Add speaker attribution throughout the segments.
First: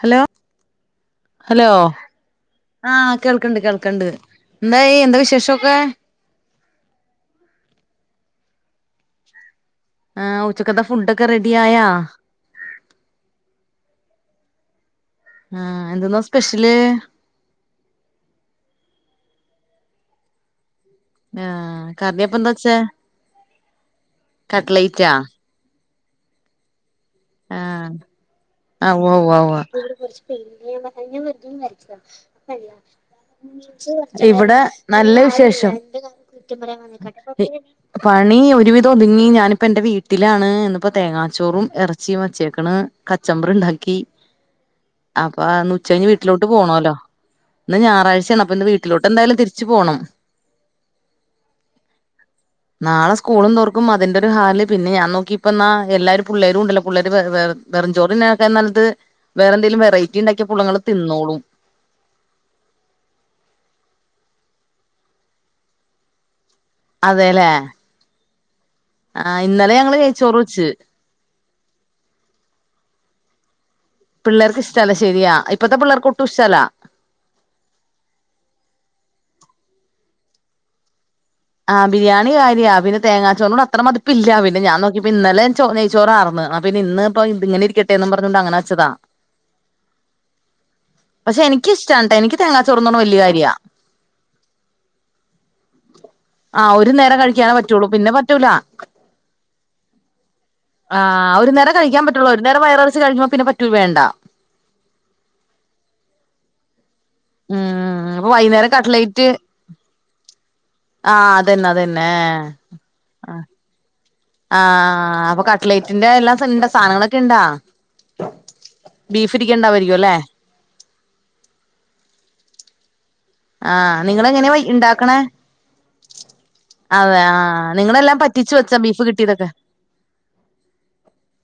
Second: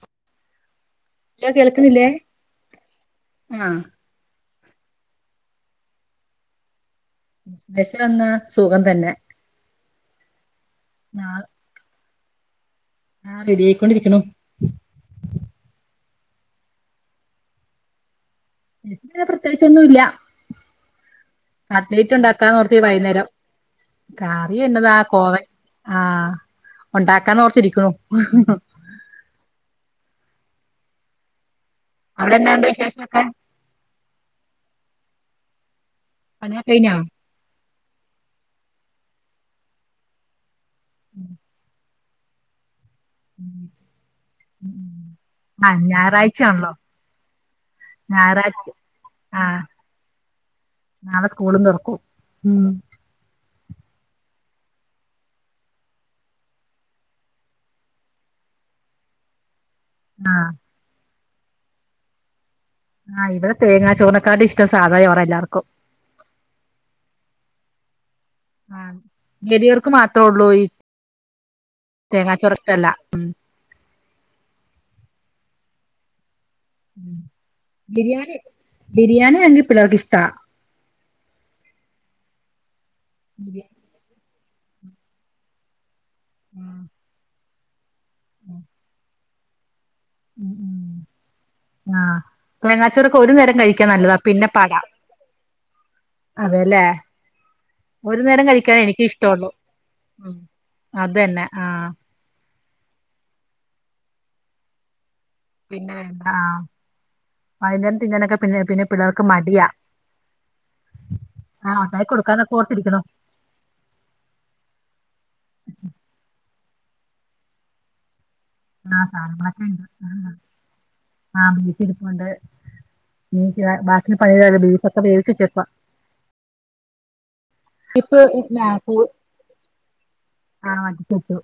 Speaker 1: Hello hello ആ കേൾക്കണ്ട്
Speaker 2: ആഹ്
Speaker 1: കേൾക്കണ്ട് ന്തായി എന്താ വിശേഷൊക്കെ
Speaker 2: വിശേഷന്നാ സുഖം തന്നെ
Speaker 1: ആ ഉച്ചക്കന്ത ഫുഡ് ഒക്കെ
Speaker 2: ആ
Speaker 1: റെഡി ആയാ
Speaker 2: ആ റെഡി ആയിക്കൊണ്ടിരിക്കണ്
Speaker 1: ആ എന്തെന്നാ സ്പെഷ്യല്
Speaker 2: സ്പെശാല് പ്രത്യേകിച്ചൊന്നും ഇല്ല
Speaker 1: ആഹ് കറിയപ്പ എന്താ വെച്ചേ
Speaker 2: കട്ലയ്റ്റുണ്ടാക്കാന്നോർത്തി വൈന്നേരം കറി എന്നതാ
Speaker 1: കട്ട്ലൈറ്റാ
Speaker 2: കോവ ആ ഉണ്ടാക്കാന്നോർത്തിരിക്ക്ണു
Speaker 1: ആഹ് ആഹ് ഉവ്വ ഉവ്വ ഉവ്വ
Speaker 2: വിശേഷൊക്കെ
Speaker 1: [unintelligible] ഇവിടെ നല്ല വിശേഷ ഷം
Speaker 2: പണിയൊക്കെ കഴിഞ്ഞോ
Speaker 1: പണി ഒരുവിധ ഒതുങ്ങി ഞാനിപ്പ എന്റെ വീട്ടിലാണ്ന്ന് ഇപ്പൊ തേങ്ങാച്ചോറും എറ ചീം വെച്ചേക്ക്ണ് കച്ചമ്പറ് ഇണ്ടാക്കി അപ്പൊ ആ ന്ന്
Speaker 2: ആഹ്
Speaker 1: ഉച്ച കഴിഞ്ഞ്
Speaker 2: ഞായറാഴ്ച
Speaker 1: വീട്ടിലോട്ട്
Speaker 2: ആണല്ലോ
Speaker 1: പോണോല്ലോ ഇന്ന് ഞായറാഴ്ചയാണ് അപ്പൊ
Speaker 2: ഞായറാഴ്ച
Speaker 1: ഇന്ന് വീട്ടിലോട്ട് എന്തായാലും തിരിച്ച്
Speaker 2: ആഹ്
Speaker 1: പോണം
Speaker 2: നാളെ സ്കൂളും തുറക്കും ഉം
Speaker 1: നാളെ സ്കൂളും തൊറ ക്ം അതിന്റെ ഒരു ഹാല് പിന്നെ ഞാൻ നോക്കിയപ്പോ ന്നാ എല്ലാരും പുള്ളേരും ഉണ്ടല്ലോ പുള്ളേര് വെ വെറുംചോറ്‌ തിന്നണനാട്ടിം നല്ലത് വേറെ എന്തേലും വെറൈറ്റി ഇണ്ടാക്കിയ
Speaker 2: ആഹ്
Speaker 1: പുള്ളങ്ങള് തിന്നോളും
Speaker 2: ആഹ് ഇവിടെ തേങ്ങാ ചോറിനെക്കാൾ ഇഷ്ടം സാധാ ചോറാ എല്ലാർക്കും
Speaker 1: അതേ ല്ലേ
Speaker 2: ആഹ് വെലിയോർക്ക് മാത്രെ
Speaker 1: നെയ്ച്ചോറ്
Speaker 2: ഉള്ളൂ ഈ
Speaker 1: വെച്ച്
Speaker 2: തേങ്ങാചോറ് ഇഷ്ടല്ല
Speaker 1: പിള്ളേർക്ക് ഇഷ്ടല്ല ശരിയാ ഇപ്പത്തെ പിള്ളേർക്ക് ഒട്ടും ഇഷ്ടല്ലാ
Speaker 2: ബിരിയാണി ബിരിയാണി ആണെങ്കിൽ പിള്ളേർക്ക് ഇഷ്ടാ
Speaker 1: ആഹ് ബിരിയാണി കാര്യവാ പി
Speaker 2: ബിരി
Speaker 1: തേങ്ങാച്ചോറിന്റെ അത്ര മതിപ്പില്ല അവ ഞാൻ നോക്കിയപ്പം ഇന്നലെ ചോറ്‌ നൈ ചോറാരുന്ന് അന്നാ
Speaker 2: ഉം
Speaker 1: പിന്നെ ഇന്ന് ഇപ്പം ഇങ്ങനെ പേന്നും [unintelligible] പറഞ്ഞോണ്ട് അങ്ങനെ വെച്ചതാ പക്ഷെ എനിക്കിഷ്ടാണ്‌ട്ടോ
Speaker 2: ആഹ
Speaker 1: എനിക്ക് തേങ്ങാച്ചോറ്ന്നറഞ്ഞ
Speaker 2: തേങ്ങാചോറൊക്കെ
Speaker 1: വല്യ
Speaker 2: ഒരു
Speaker 1: കാര്യാ
Speaker 2: നേരം കഴിക്കാൻ നല്ലതാ പിന്നെ പാടാ.
Speaker 1: ആഹ്
Speaker 2: അതെല്ലേ
Speaker 1: ഒരു നേരം കഴിക്കാനേ പറ്റുള്ളൂ പിന്നെ
Speaker 2: ഒരു നേരം
Speaker 1: പറ്റൂല
Speaker 2: കഴിക്കാനേ എനിക്ക് ഇഷ്ടമുള്ളൂ ഉം
Speaker 1: ആ
Speaker 2: അതന്നെ
Speaker 1: ഒരു നേരം
Speaker 2: ആഹ്
Speaker 1: കഴിക്കാൻ പറ്റുള്ളൂ വേറെ വയറു നിറച്ചു കഴിഞ്ഞുവാ പിന്നെ പറ്റൂ വേണ്ട
Speaker 2: പിന്നെ എന്താ വൈകുന്നേരം
Speaker 1: ഉം അപ്പൊ
Speaker 2: തിന്നാനൊക്കെ പിന്നെ
Speaker 1: വൈകുന്നേരം
Speaker 2: പിന്നെ പിള്ളേർക്ക്
Speaker 1: കട്ട്ലേറ്റ്
Speaker 2: മടിയാ
Speaker 1: ആഹ് അതന്നെ
Speaker 2: ആ ഉണ്ടാക്കി
Speaker 1: അതന്നെ
Speaker 2: കൊടുക്കാന്നൊക്കെ ഓർത്തിരിക്കണു
Speaker 1: ആഹ് അപ്പൊ കട്ലേറ്റിന്റെ എല്ലാം സാധനങ്ങളൊക്കെ ഇണ്ടാ
Speaker 2: ആഹ്
Speaker 1: ബീഫ്
Speaker 2: സാധനങ്ങളൊക്കെ ഇണ്ട്
Speaker 1: ഇരിക്കണ്ടാവായിരിക്കും അല്ലെ
Speaker 2: ആ ആഹ് ബീഫ് ഇരിപ്പുണ്ട്
Speaker 1: ആഹ്
Speaker 2: ബാക്കിന്
Speaker 1: നിങ്ങളെങ്ങനെയാ
Speaker 2: പണിയെല്ലാം
Speaker 1: വൈ
Speaker 2: ബീഫ് ഒക്കെ
Speaker 1: ഇണ്ടാക്കണേ
Speaker 2: വേവിച്ച് വെച്ചേക്കുവാ
Speaker 1: അതെ ആഹ് നിങ്ങളെല്ലാം
Speaker 2: ഇപ്പം ആ
Speaker 1: പറ്റിച്ചു വെച്ചാ ബീഫ്
Speaker 2: [unintelligible]
Speaker 1: കിട്ടിയതൊക്കെ
Speaker 2: ആ വേവിച്ചു വെച്ചു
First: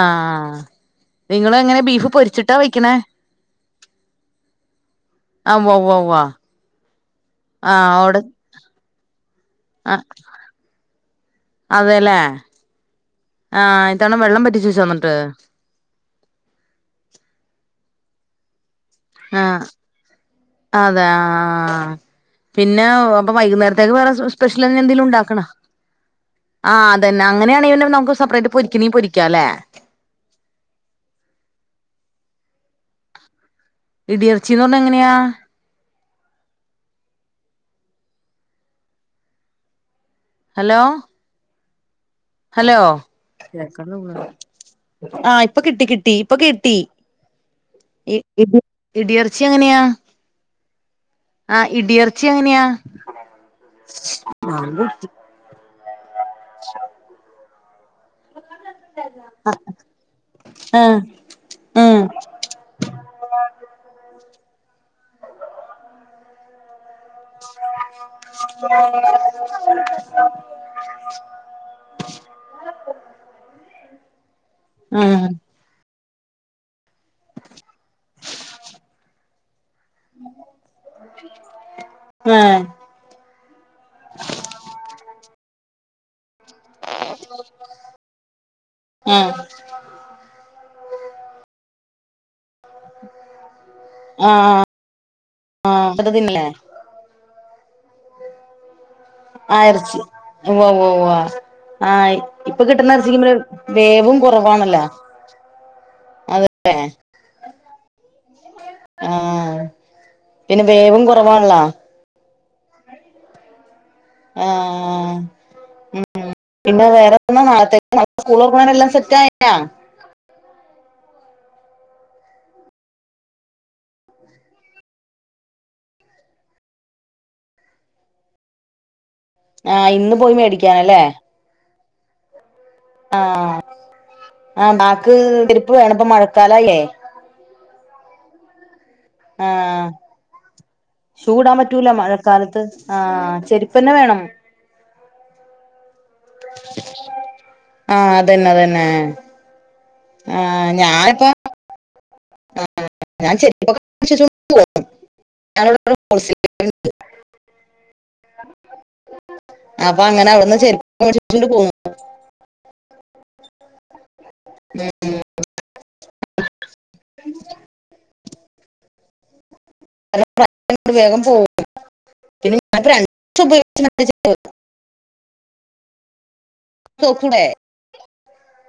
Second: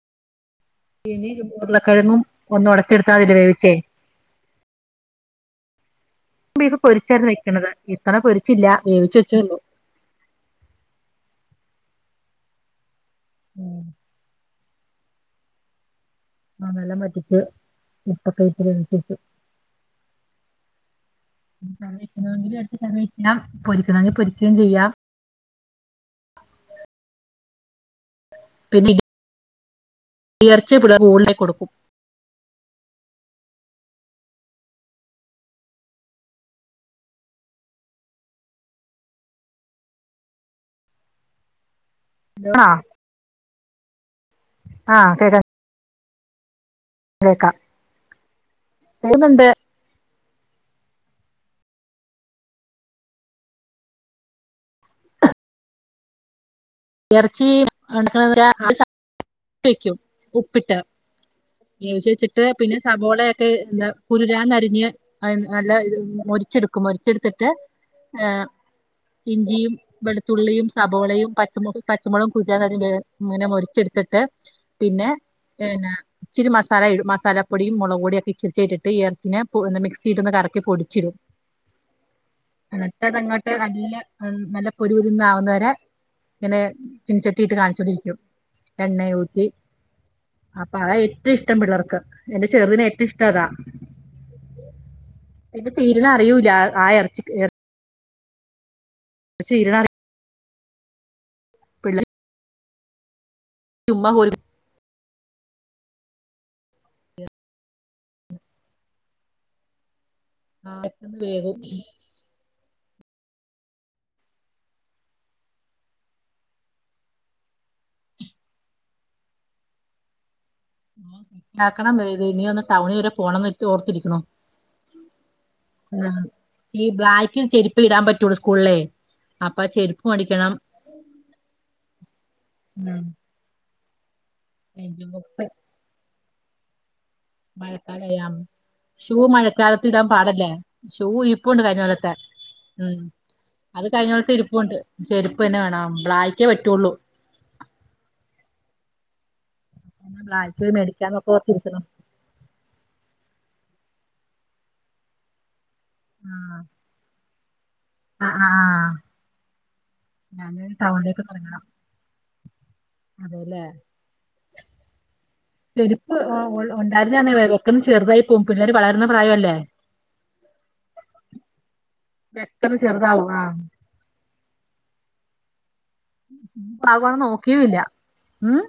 Speaker 1: ആ [unintelligible]
Speaker 2: ഇനിയും [unintelligible] ഉരുളക്കിഴങ്ങും ഒന്നു
Speaker 1: വെക്കണേ
Speaker 2: ഉടച്ചെടുത്താ വേവിച്ചേ
Speaker 1: ആഹ് ഉവ്വ ഉവ്വ ഉവ്വ
Speaker 2: ബീഫ് പൊരിച്ചായിരുന്നു വെയ്ക്കണത്
Speaker 1: ആഹ്
Speaker 2: ഇത്തവണ
Speaker 1: അവിടെ
Speaker 2: പൊരിച്ചില്ല വേവിച്ച് വെച്ചേ ഉള്ളൂ
Speaker 1: ആഹ് അതെല്ലേ
Speaker 2: ഉം
Speaker 1: ആഹ് ഇത്തവണ വെള്ളം പറ്റിച്ച് വെ [unintelligible] ന്നട്ട്
Speaker 2: ആന്നെല്ലാം പറ്റിച്ച് ഇപ്പൊക്കെ [unintelligible]
Speaker 1: ആഹ് അതെ ആഹ്‌ ആഹ്‌
Speaker 2: കറി വെക്കണമെങ്കിൽ എടുത്ത്
Speaker 1: പിന്നെ
Speaker 2: കറി
Speaker 1: അപ്പൊ
Speaker 2: വെക്കാം
Speaker 1: വൈകുന്നേരത്തേക്ക് വേറെ
Speaker 2: പൊരിക്കണമെങ്കിൽ പൊരിക്കുകയും
Speaker 1: സ്പെഷ്യല് അങ്ങനെ
Speaker 2: ചെയ്യാം
Speaker 1: എന്തേലു ഉണ്ടാക്കണോ ആഹ് അതന്നെ അങ്ങനെയാണെങ്കി പിന്നെ നമുക്ക് സെപ്പറേറ്റ് പൊരിക്കുന്നേ പൊരിക്കാം അല്ലേ
Speaker 2: ഉയർച്ച പിട മോൾടെ കൊടുക്കും
Speaker 1: ഇടിയിറച്ചീന്ന് പറഞ്ഞാ എങ്ങനെയാ ഹലോ
Speaker 2: ആ
Speaker 1: ഹലോ കേക്കാതെ പോവാ
Speaker 2: ആ
Speaker 1: ആഹ്
Speaker 2: കേക്കാം
Speaker 1: ഇപ്പൊ കിട്ടി കിട്ടി ടീ പകി ട്ടി. ഇ ഇ ഇടിയർച്ചി
Speaker 2: കേൾക്കുന്നുണ്ട്
Speaker 1: എങ്ങെന്യാ ആഹ്. ഇടിയറ്ച്ചി എങ്ങനെയാ ബാങ്ക് കൊട്ത്ത് [unintelligible]
Speaker 2: എറച്ചീ [unintelligible] [unintelligible] ട്ട് വെക്കും ഉപ്പിട്ട്.
Speaker 1: ആഹ് ആഹ്
Speaker 2: ഏസ്യച്ചിട്ട് പിന്നെ സബോളയൊക്കെ ഇന്ന് കുരുരാ ന്നരി- നിയ നല്ല മൊരിച്ചെടുക്കും മൊന് മൊരിച്ചെട്ത്തിട്ട് ഇഞ്ചിയും വെളുത്തുള്ളിയും സബോളയും പ പച്ചമൊളകും [unintelligible] ബ ങ്ങനെ മൊര്ച്ചെ എടുത് ട്ട് പിന്നെ
Speaker 1: ആഹ്
Speaker 2: എന്നാ ഇച്ചിരി മസാല ഇടുംമസാല പൊടിയും മൊളക് പൊടിയൊക്കെ ഇച്ചിരിച്ചെ ഇട്ടിട്ട് ഈ എർച്ചിനെ പു മിക്സീട്ടൊന്ന് കറക്കിപൊടിച്ചിടു
Speaker 1: ആഹ് ആഹ്
Speaker 2: എന്നിട്ട്തങ്ങോട്ട് നല്ല നല്ല പൊരു പൊരുന്നാകുന്നവരെ ങ്ങനെ ചീൻ ചട്ടീട്ട് കാൺച്ചോണ്ടിരിക്കും
Speaker 1: ആഹ്
Speaker 2: എണ്ണയൂറ്റി അപ്പ അതാ ഏറ്റവും ഇഷ്ടം പിള്ളേർക്ക്. എന്റെ ചെർതിന് ഏറ്റവും ഇഷ്ട്ട അതാ
Speaker 1: ആഹ്
Speaker 2: എന്റെ
Speaker 1: ആഹ്
Speaker 2: തീര്ണ
Speaker 1: അത് തിന്നില്ലേ
Speaker 2: അറിയൂല്ല ആ എർച്ചി എർ
Speaker 1: ആ
Speaker 2: തീരണ അറിയ
Speaker 1: എർച്ചി ഉവ്വ് വ്വ് വ്വ്
Speaker 2: പിള്ളേര്
Speaker 1: ആയി ഇപ്പ കിട്ട്ണ എർച്ചിക്ക് [unintelligible]
Speaker 2: ചുമ്മാ
Speaker 1: വേവും
Speaker 2: കോരി
Speaker 1: കുറവാണല്ലാ അതെല്ലെ ആഹ് പിന്നെ വേവും
Speaker 2: പെട്ടെന്ന് വേവും
Speaker 1: കുറവാണല്ലാ ആ ഹ് ഉം. പിന്നെ വേറെന്താ നാളത്തേക്ക്. നാളെ സ്കൂളൊർക്ക്ണെയ്ന് എല്ലാം സെറ്റ് ആയാ
Speaker 2: ണ്ടാക്കണം. [unintelligible] ഇനി ഒന്ന് ടൗണ് വരെ പോണംന്നൊക്കെ ഓർത്തിരിക്ണൂ. ഈ ബ്ലാക് ചെരുപ്പെഇടാപറ്റൊള്ളൂ സ്കൂൾളേയ്
Speaker 1: ആഹ് ഇന്ന് പോയി മേടിക്കാനല്ലേ
Speaker 2: ഉം
Speaker 1: ആ ഹ് ആ. ബാക്ക് ചെര്പ്പ് വേണം. പ്പ മഴക്കാലയീലെ
Speaker 2: മഴക്കാലയാം ഷൂ
Speaker 1: ആഹ്
Speaker 2: മഴക്കാലത്ത് ഇടാൻ പാടല്ലേ ഷൂ
Speaker 1: ഇടാൻ
Speaker 2: ഇരിപ്പുണ്ട്
Speaker 1: പറ്റൂല
Speaker 2: കഴിഞ്ഞകൊല്ലത്തെ
Speaker 1: മഴക്കാലത്ത് ആഹ് ചെരുപ്പന്നെ വേണം
Speaker 2: ചെരുപ്പ് തന്നെ വേണം ബ്ലാക്കേ പറ്റുള്ളൂ
Speaker 1: ആഹ് അതുതന്നേ
Speaker 2: [unintelligible] മേടിക്ക [unintelligible]
Speaker 1: ചെര്പ്പൊക്കെ [inaudible]
Speaker 2: ആഹ്
Speaker 1: [unintelligible]
Speaker 2: ആഹ് ആഹ്
Speaker 1: അപ്പൊ അങ്ങനെ അവിടുന്ന് ചെരുപ് മേടിച്ചട്ട് പോകും
Speaker 2: അതെ ലെ ചെരുപ്പ് ഉണ്ടായിരുന്നത് ചെറുതായി പു പുള്ളേര് വളർ പെട്ടെന്ന് ചെറുതാവും ആഹ്
Speaker 1: [inaudible] ചെരുപ്പ്
Speaker 2: [unintelligible]
Speaker 1: നോക്കൂടെ
Speaker 2: നോക്കിയുവില്ല- ഉം -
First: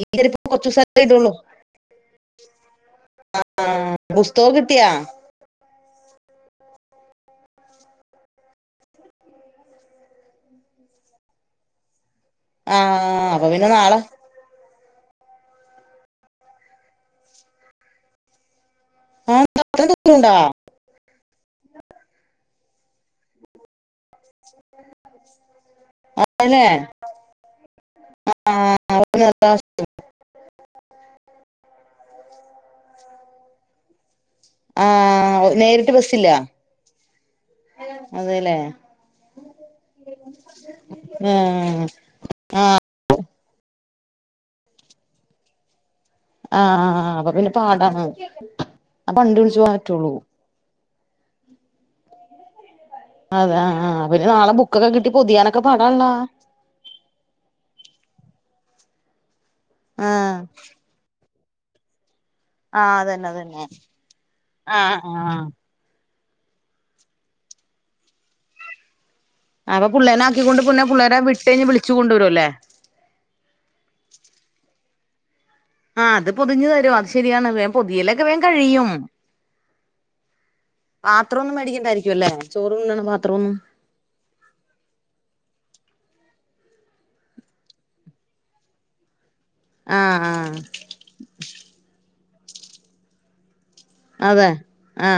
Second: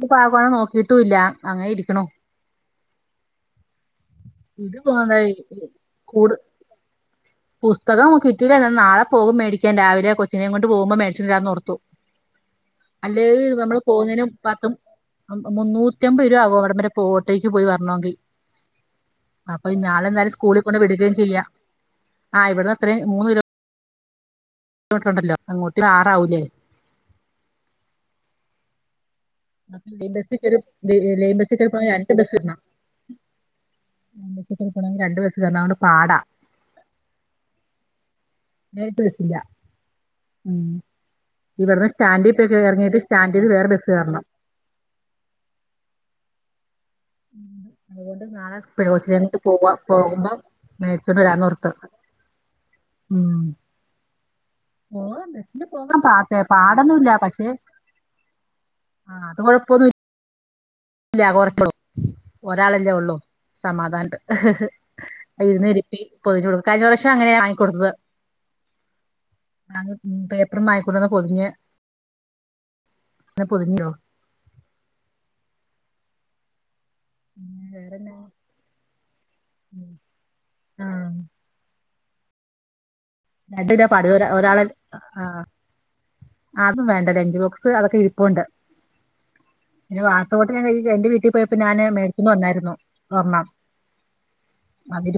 Speaker 2: ട്ട്
Speaker 1: ഈ
Speaker 2: പാകം
Speaker 1: ചെരുപ്പ് കുറച്ച്
Speaker 2: ആണോനുനോക്കിട്ട്
Speaker 1: ദിവസമല്ലേ
Speaker 2: ല്ലാ അങ്ങനെയിരിക്ക്ണു-
Speaker 1: ആഹ് ആഹ് - പുസ്തകം കിട്ടിയാ -
Speaker 2: സ്കൂളിൽപുസ്തകം കിട്ടിയില്ല നാളെപോകുംമേടിക്കാൻ രാവിലെ കൊച്ചനെയുംകൊണ്ട് പോകുമ്പം മേടിച്ചോണ്ട് വരാന്ന് ഓർത്തു-
Speaker 1: ആ
Speaker 2: അത്
Speaker 1: അപ്പൊ പിന്നെ
Speaker 2: നമ്മള്
Speaker 1: നാളെ
Speaker 2: പോന്നേനു മുമ്പാക്കം- മുന്നൂറ്റൻപത് രൂപയാകും അവിടവരെ ഓട്ടോയിക്ക് പോയിവരണോങ്കി-
Speaker 1: ആ
Speaker 2: അപ്പൊ
Speaker 1: അത്രയും
Speaker 2: നാളെ
Speaker 1: ദൂരം ഉണ്ടാ
Speaker 2: എന്തായാലും സ്കൂളിൽ കൊണ്ട്പോയി വിടുകയും ചെയ്യാം ആ ഇവിടെ - ഇത്രയും മൂന്ന് കിലോ മീറ്റർ ഉണ്ടല്ലോ അങ്ങോട്ട് ആറാവൂല്ലേ?
Speaker 1: അല്ലേ പിന്നെ അതാ,
Speaker 2: ലൈൻ ബസ്സിൽ കയറി ലൈൻ കേറി പോയാൽ രണ്ട് ബസ്സ് കേറണം ലൈൻ ബസ്സിൽ
Speaker 1: ആ
Speaker 2: പോകണേൽ രണ്ടു ബസ്സുകേറണം അതുകൊണ്ട്
Speaker 1: നേരിട്ട്
Speaker 2: പാടാ-
Speaker 1: ബസ്സില്ല [unintelligible]
Speaker 2: നേരിട്ട് ബസ് ഇല്ല. ഉം.
Speaker 1: ആ
Speaker 2: ഇവിടന്ന് സ്റ്റാൻഡിൽ പോയി ഇറങ്ങീട്ട് സ്റ്റാ വേറെ ബസ് കേറണം
Speaker 1: ആഹ് ആഹ് അപ്പൊ പിന്നെ പാടാണ്
Speaker 2: നാളെ
Speaker 1: വണ്ടി വിളിച് പോകാൻ പറ്റുള്ളൂ
Speaker 2: നേരത്തേ വരാന്ന് പറഞ്ഞിട്ട് ഉം
Speaker 1: അതെ ആ ആ, പിന്നെ നാളെ ബുക്കൊക്കെ കിട്ടി
Speaker 2: ബസിൽ
Speaker 1: പൊതിയാനൊക്കെ
Speaker 2: പോകാൻ
Speaker 1: പാടാണല്ലോ
Speaker 2: പാടൊന്നുമില്ല പക്ഷേ ആഹ് അത് കുഴപ്പമൊന്നുമില്ല
Speaker 1: ആഹ്
Speaker 2: [inaudible]
Speaker 1: ആ
Speaker 2: ഒരാളല്ലേ ഉള്ളു
Speaker 1: അതന്നെ അതന്നെ
Speaker 2: സമാധാനണ്ട്
Speaker 1: ആ ആ
Speaker 2: ഇരുന്നരിപ്പിൽ പൊതിഞ്‌ കഴഞ്ഞ വർഷം അങ്ങനെയ [inaudible]
Speaker 1: അ പിള്ളേനെ ആക്കിക്കൊണ്ട് പിന്നെ പിള്ളേരെ വിട്ട്
Speaker 2: പൊതിഞ്ഞ്
Speaker 1: കഴിഞ്ഞ് വിളിച്ചു കൊണ്ടു വരുല്ലേ
Speaker 2: പൊതിഞ്ഞിടോ
Speaker 1: ആഹ് അത് പൊതിഞ്ഞു തരുവാ ശരിയാണ് വേം
Speaker 2: വേറെന്നാ
Speaker 1: പൊതിയലൊക്കെ വേം കഴിയും
Speaker 2: ആ
Speaker 1: പാത്രൊന്നും കഴുക്കിണ്ടായി ക്കുയല്ലെ ചോറുണ്ണണം പാ
Speaker 2: രണ്ടിലോ പടുവല ഒരാളെ ആ അതും വേണ്ട ലെൻജ്ബോക്സ് അതൊക്കെ ഇരിപ്പൊണ്ട് പിന്നെ
Speaker 1: ആഹ് ആഹ്
Speaker 2: വാട്ടർബോട്ടില് ഞാന് കഴുക്കികാ എന്റെ വീട്ടി പോയപ്പോ ഞാന് മേ ക്കും വന്നായിരുന്നു ഒറ്ണ്ണം
Speaker 1: അതെ ആ ആ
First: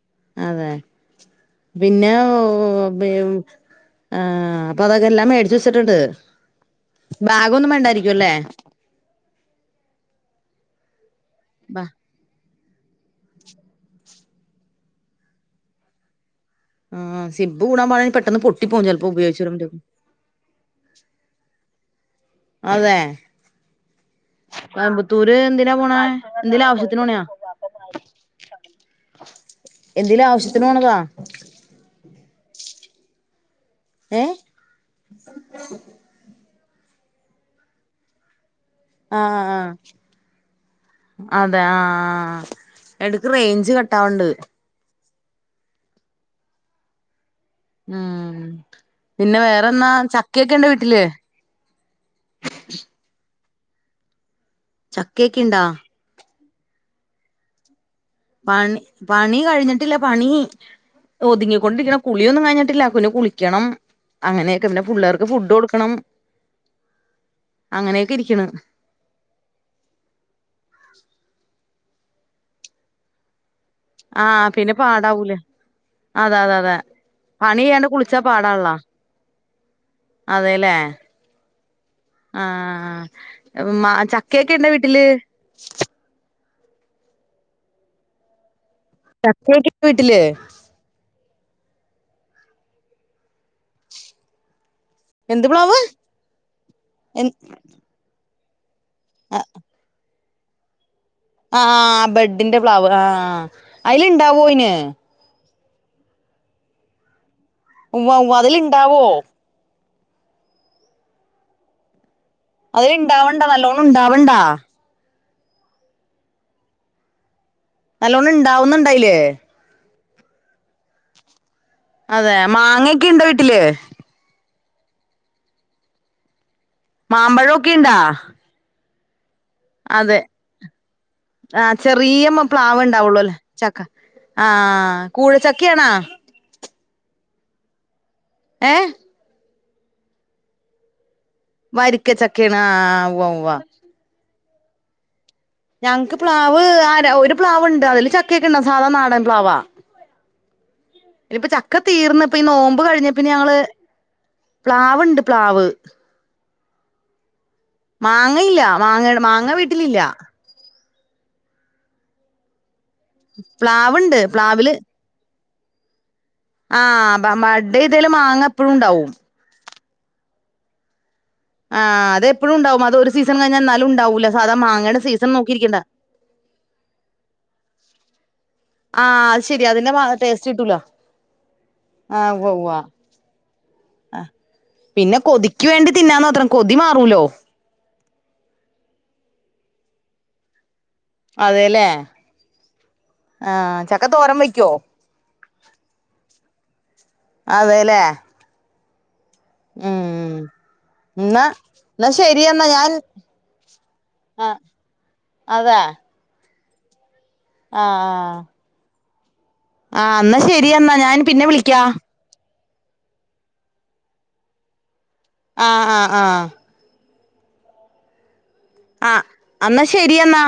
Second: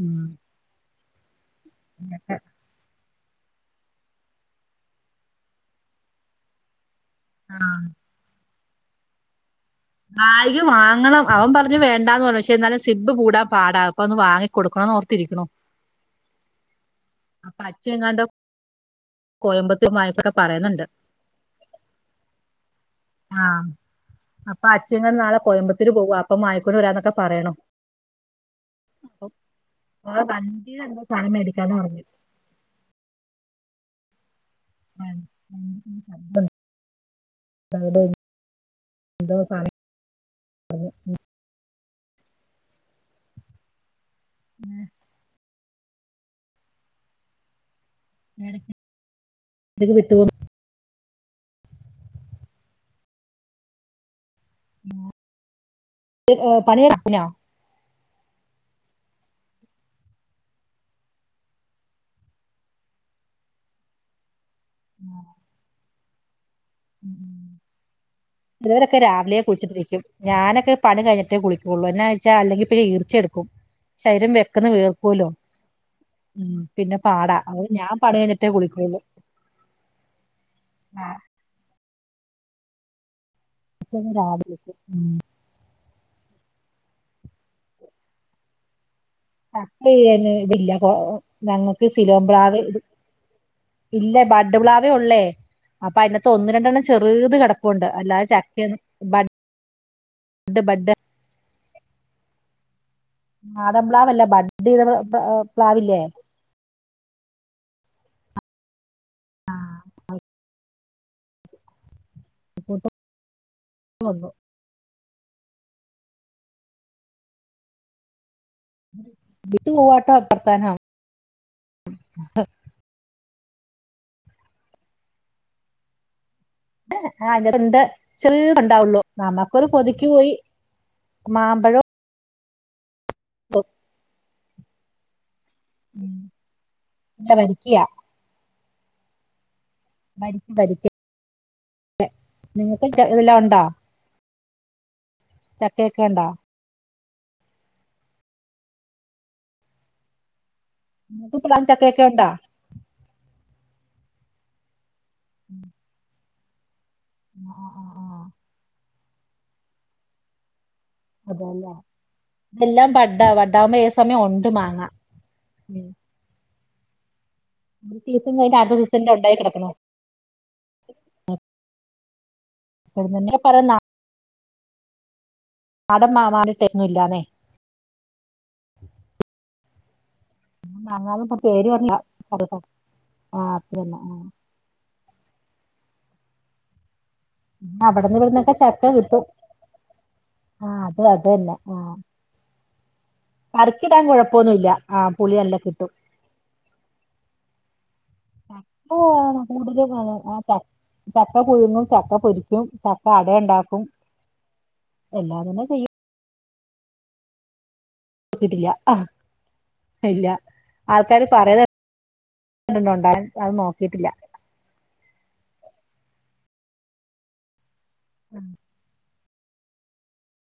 Speaker 2: ഉം
Speaker 1: അതെ പിന്നെ
Speaker 2: ഇതൊക്കെ
Speaker 1: ഓ ഓ ബി ആഹ് അപ്പൊ അതൊക്കെല്ലാം മേടിച്ച് വെച്ചിട്ടുണ്ട്
Speaker 2: ആ
Speaker 1: ബാഗൊന്നും വേണ്ടായിരിക്കുവല്ലേ
Speaker 2: കായ് വാങ്ങണം ആ അവൻ പറഞ്ഞു
Speaker 1: ബാ
Speaker 2: വേണ്ടാന്നു പ്രശ് [unintelligible] എന്നാലും സിബ് കൂടാ പാടാ അപ്പൊന്ന് വാങ്ങി കൊടുക്കണോ ഓർത്തിരിക്ക്ണു
Speaker 1: ആ സിബ് കൂടാൻ പാടാണെ പെട്ടെന്ന് പൊട്ടി പോവും ചെല്പ്പോ ഉപയോഗിച്ചെരാമതിയാവും
Speaker 2: കോയമ്പത്തൂർ മായക്കൊക്കെ പറയുന്നുണ്ട്
Speaker 1: അതെ
Speaker 2: അച്ചങ്ങള്
Speaker 1: കോയമ്പത്തൂര്
Speaker 2: നാളെ
Speaker 1: എന്തിനാ
Speaker 2: കോയമ്പത്തൂര്
Speaker 1: പോണേ
Speaker 2: പോവാ അപ്പൊ
Speaker 1: എന്തേലും
Speaker 2: വാങ്ങിക്കൊണ്ട്
Speaker 1: ആവശ്യത്തിന്
Speaker 2: വരാന്നൊക്കെ
Speaker 1: പോണയാ
Speaker 2: പറയണു അപ്പം ഓലെ
Speaker 1: എന്തേലും ആവശ്യത്തിന്
Speaker 2: വണ്ടിടെ
Speaker 1: പോണതാ
Speaker 2: ന്തോ സാനം മേടിക്കാന്ന് പറഞ്ഞു
Speaker 1: ഏഹ്‌ [unintelligible]
Speaker 2: അവിടേം
Speaker 1: ആഹ് ആഹ അതെ ആഹ ആ എടക്ക് റേഞ്ച് ക ഇത്താ ഒണ്ട് [unintelligible] ഉം പിന്നെ വേറെന്താ
Speaker 2: ഇടയ്ക്ക് വിട്ടുപോകും
Speaker 1: ചക്കയൊക്കെണ്ടോ വീട്ടില് ചക്കെക്കിണ്ടോ
Speaker 2: [unintelligible] പണികയിഞ്ഞോ
Speaker 1: പണി പണി കഴിഞ്ഞിട്ടില്ല പണി ഒതുങ്ങിക്കൊണ്ടിരിക്ണ് കുളിയൊന്നും കഴിഞ്ഞിട്ടില്ല കുനു കുളിക്കണം അങ്ങനെ പിന്നെ പുള്ളേർക്ക് ഫുഡ് കൊട്ക്കണം
Speaker 2: ഉം
Speaker 1: ഇരിക്ക്ണ്
Speaker 2: ഇവരൊക്കെ രാവിലെയെ കുളിച്ചിട്ടിരിക്കും ഞാനൊക്കെ പണി കഴിഞ്ഞിട്ട് കുളി പുള്ളേരെണയ്ച്ച അല്ലെങ്കിൽ പിന്നെ ഈർച്ചെടുക്കും ശരീരം
Speaker 1: ആഹ്
Speaker 2: വെക്കുന്ന
Speaker 1: പിന്നെ
Speaker 2: വീർക്കുമല്ലോ
Speaker 1: പാടാവൂല അത അതെ
Speaker 2: ഉം,
Speaker 1: അതെ
Speaker 2: പിന്നെ പാടാ
Speaker 1: പണി
Speaker 2: അത്
Speaker 1: ചെയ്യാണ്ട്
Speaker 2: ഞാൻ പണി
Speaker 1: കുളിച്ചാ
Speaker 2: കഴിഞ്ഞിട്ടേ
Speaker 1: പാടാണല്ലോ
Speaker 2: കുളിക്കുള്ളൂ
Speaker 1: അതെല്ലേ ആഹ് ആ മാ
Speaker 2: രാവിലെ
Speaker 1: ചക്കയൊക്കെ ഇണ്ട വീട്ടില്
Speaker 2: ചക്ക
Speaker 1: ചക്കയൊക്കെ വീട്ടില്
Speaker 2: [unintelligible] ഞങ്ങക്ക് ശിലോംപ്ലാവ് ഇ ഇല്ല ബഡ് പ്ലാവ് [unintelligible] ഒള്ളെ
Speaker 1: എന്ത് പ്ലാവ്
Speaker 2: അപ്പൊ അതിനകത്ത് ഒന്ന്‌ രണ്ടെണ്ണം
Speaker 1: എൻ
Speaker 2: ചെറുത് കിടപ്പുണ്ട് അല്ലാതെ ചക്ക് എൻ ബഡ് ഡ ബഡ്
Speaker 1: ആ ആ ബെഡിന്റെ പ്ലാവ്
Speaker 2: നാടം പ്ലാവല്ല
Speaker 1: അയില്ണ്ടാവോ അയിന്
Speaker 2: ബഡീത പ്ലാ പ്ലാവില്ലേ
Speaker 1: ഉവ്വ ഉവ്വ് അതില്ണ്ടാവോ
Speaker 2: ആഹ്
Speaker 1: അതില് ഇണ്ടാവണ്ട നല്ലോണം ഇണ്ടാവണ്ടാ നല്ലോണ ണ്ട് ഉണ്ടാവുന്നുണ്ടയ്ല്
Speaker 2: പ്പത്താന
Speaker 1: അതെ മാങ്ങൊക്കെ ഇ ഇല്ലേ
Speaker 2: ആ
Speaker 1: മാമ്പഴൊക്കെ
Speaker 2: ണ്ട്
Speaker 1: ഇണ്ടാ
Speaker 2: ചെറ്ത് ഇണ്ടാവുള്ളൂ നമ്മക്കൊരു കൊതിക്ക്
Speaker 1: അതെ
Speaker 2: പോയി.. മാമ്പഴോ
Speaker 1: പ്ലാവൺ ഉണ്ടാവള്ളൂ അല്ലേ ചക്ക ആഹ് കൂഴ ചക്കയാണോ
Speaker 2: അല്ല വരിക്കയാ
Speaker 1: ഏ
Speaker 2: വരിക്ക വരിക്ക
Speaker 1: വരിക്ക ചക്കേണ്
Speaker 2: നിങ്ങൾക്ക്
Speaker 1: ആഹ്
Speaker 2: ച-
Speaker 1: ഉവ്വ
Speaker 2: ഇതെല്ലാം
Speaker 1: ഉവ്വ്
Speaker 2: ഉണ്ടോ ചക്കയൊക്കെ
Speaker 1: ഞങ്ങക്ക്
Speaker 2: ഉണ്ടോ
Speaker 1: പ്ലാവ് ആ ഒരു പ്ലാവ്ണ്ട് അതില് ചക്കയൊക്കെണ്ടാ സാധാണ നാടൻ പ്ലവാ
Speaker 2: നിങ്ങൾക്ക്
Speaker 1: ഇനിയിപ്പ
Speaker 2: പ്ലാൻ
Speaker 1: ചക്ക
Speaker 2: ചക്കയൊക്കെ ഉണ്ടോ
Speaker 1: തീർന്നപ്പൊ ഈ നോമ്പ് കഴിഞ്ഞ പിന്നെ ഞങ്ങള് പ്ലാവുണ്ട് പ്ലാവ്
Speaker 2: ആ ആ, ആ.
Speaker 1: മാങ്ങയില്ല മാങ്ങ മാങ്ങ വീട്ടിലില്ല
Speaker 2: അതല്ലേ ഇതെല്ലാം വട്ട വട്ടാവുമ്പോ
Speaker 1: പ്ലാവുണ്ട്
Speaker 2: സമയം
Speaker 1: പ്ലാവില്
Speaker 2: ഒണ്ടമാങ്ങ
Speaker 1: ആഹ് മഡ ഇതേലും മാങ്ങപ്പഴും ഉണ്ടാവും
Speaker 2: ആ
Speaker 1: ആഹ അതെ എപ്പോും ഉണ്ടും അത് സീസൺ കഴിൽാലും ഉണ്ടാവൂില്ല സാ മാാങ്ങണ
Speaker 2: ആടം മാ മാടിട്ടന്നുല്ലാന്നേ
Speaker 1: ആഹ അത് ശെരി അതിന്റെസ്
Speaker 2: ഞങ്ങന്നും ഇ പേര് പറില്ല
Speaker 1: ഉവ്വ ഉവ്വ
Speaker 2: ആഹ അത്തന്നെ ആ
Speaker 1: പിന്നെ കൊതിക്കക്ക് വേണ്ടി തിന്നാന്ന് അത്രം കൊതി മാറുമലോ
Speaker 2: അവിടന്ന് ഇവിടന്നൊക്കെ ചക്ക കിട്ടും ആ അ അത് തന്നെ
Speaker 1: അതെല്ലേ
Speaker 2: ആഹ
Speaker 1: ആഹ്
Speaker 2: പറക്കിടാൻ
Speaker 1: ചക്ക തോരൻ
Speaker 2: കുഴപ്പൊന്നുംല്ല
Speaker 1: വെക്കോ
Speaker 2: ആഹ പുളി നല്ല കിട്ടും
Speaker 1: ആതെലെ
Speaker 2: ഓ കൂടുത വ ആ ച ചക്ക
Speaker 1: എന്നാ
Speaker 2: പുഴുങ്ങും
Speaker 1: എന്നാ
Speaker 2: ചക്ക
Speaker 1: ശരി
Speaker 2: പൊരിക്കും
Speaker 1: എന്നാ ഞാൻ
Speaker 2: ചക്ക അട ഉണ്ടാക്കും
Speaker 1: ആഹ്
Speaker 2: എല്ലാരും തന്നെ
Speaker 1: അതെ
Speaker 2: ചെയ്യും നക്കിട്ടില്ല ആഹ
Speaker 1: ആ എന്നാ ശെരിയ എന്നാ ഞാൻ പിന്നെ വിളിക്കാ
Speaker 2: ണ്ണ്ടുണ്ടായൻ അത് നോക്കിയിട്ടില്ല
Speaker 1: ആഹ ആഹ് ആഹ ആഹ എന്നാ ശരിയെന്നാ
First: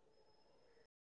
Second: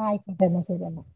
Speaker 2: ആഹ് ആയിക്കോട്ട തന്നെ ശരി എന്നന്നെ